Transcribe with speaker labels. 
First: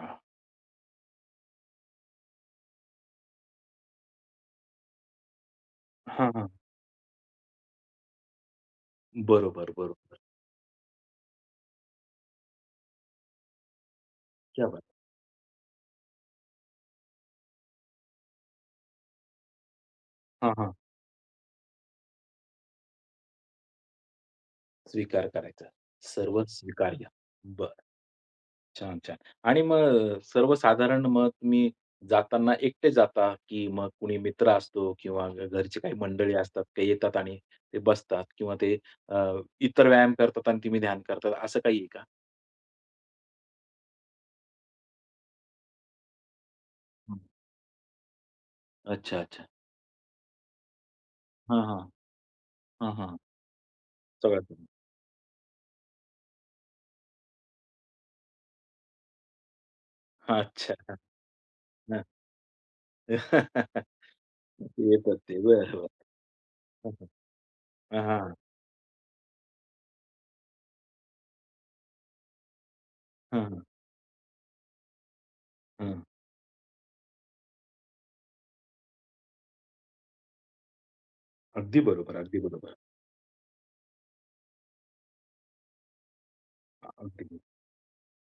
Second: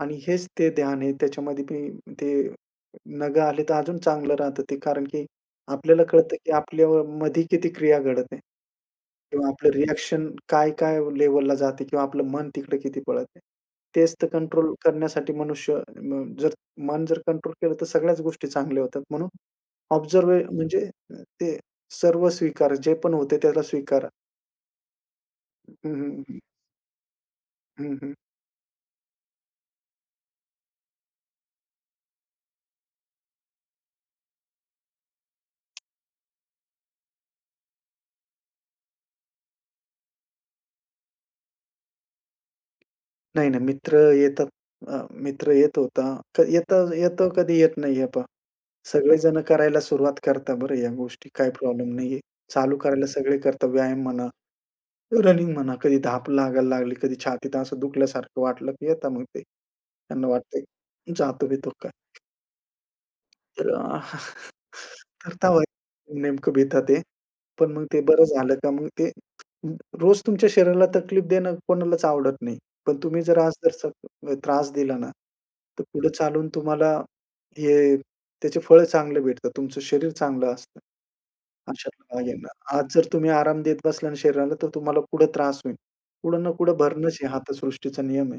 Speaker 1: आणि हेच ते ध्यान आहे त्याच्यामध्ये मी ते नगं आले तर अजून चांगलं राहतं ते कारण की आपल्याला
Speaker 2: हां,
Speaker 1: कळतं
Speaker 2: हां.
Speaker 1: की आपल्यावर मध्ये किती क्रिया घडते, किंवा
Speaker 2: बरोबर,
Speaker 1: आपलं
Speaker 2: बरोबर.
Speaker 1: रिअ‍ॅक्शन काय-काय लेव्हलला जाते किंवा आपलं मन तिकडे किती पळतं. तेच तर
Speaker 2: क्या
Speaker 1: कंट्रोल
Speaker 2: बात.
Speaker 1: करण्यासाठी मनुष्य अ, जर मन जर कंट्रोल केलं तर सगळ्याच गोष्टी चांगल्या होतात. म्हणून ऑब्झर्व्ह
Speaker 2: हां, हां.
Speaker 1: म्हणजे ते सर्व स्वीकार. जे पण होते त्याला स्वीकारा.
Speaker 2: स्वीकार करायचा.
Speaker 1: हं, हं. हं.
Speaker 2: सर्वच स्वीकार्य. बरं.
Speaker 1: हं, हं.
Speaker 2: छान, छान. आणि मग सर्वसाधारण मग तुम्ही जाताना एकटे जाता की मग कुणी मित्र असतो किंवा घरची काही मंडळी असतात ते येतात आणि ते बसतात किंवा ते अ, इतर व्यायाम करतात आणि तुम्ही ध्यान करतात असं काही आहे का?
Speaker 1: नाही, नाही मित्र येतात. अ, मित्र येत होता. येत
Speaker 2: हं.
Speaker 1: येतो कधी येत नाही. हे पहा,
Speaker 2: अच्छा,
Speaker 1: सगळेजणं
Speaker 2: अच्छा.
Speaker 1: करायला सुरुवात करतात बरं या गोष्टी काही
Speaker 2: हां, हां.
Speaker 1: प्रॉब्लेम नाहीये. चालू
Speaker 2: हां,
Speaker 1: करायला
Speaker 2: हां.
Speaker 1: सगळे करतात व्यायाम म्हणा,
Speaker 2: सगळं.
Speaker 1: रनिंग म्हणा. कधी धाप लागायला लागली, कधी छातीत असं दुखल्यासारखं वाटलं की येता मग ते. त्यांना
Speaker 2: अच्छा.
Speaker 1: वाटतंय जातो-बितो काय.
Speaker 2: हां.
Speaker 1: तर अ,
Speaker 2: येतात ते.
Speaker 1: करता ते
Speaker 2: बरं, बरं.
Speaker 1: नेमकं भीता ते.
Speaker 2: ओके,
Speaker 1: पण मग ते
Speaker 2: हां,
Speaker 1: बरं
Speaker 2: हां.
Speaker 1: झालं का मग ते रोज तुमच्या शरीराला तकलीफ देणं कोणालाच आवडत नाही. पण तुम्ही जर
Speaker 2: हं,
Speaker 1: आज
Speaker 2: हं.
Speaker 1: जर त्रास दिला ना, तर
Speaker 2: हं.
Speaker 1: पुढे चालून तुम्हाला हे त्याचे फळं चांगले भेटतात. तुमचं शरीर चांगलं असतं,
Speaker 2: अगदी
Speaker 1: अशातला
Speaker 2: बरोबर,
Speaker 1: भाग
Speaker 2: अगदी बरोबर.
Speaker 1: आहे. आज जर तुम्ही आराम देत बसला ना, शरीराला तर तुम्हाला पुढे त्रास होईल. कुठं ना कुठं
Speaker 2: हां,
Speaker 1: भरणच आहे. हा
Speaker 2: ओके.
Speaker 1: तर सृष्टीचा नियम आहे.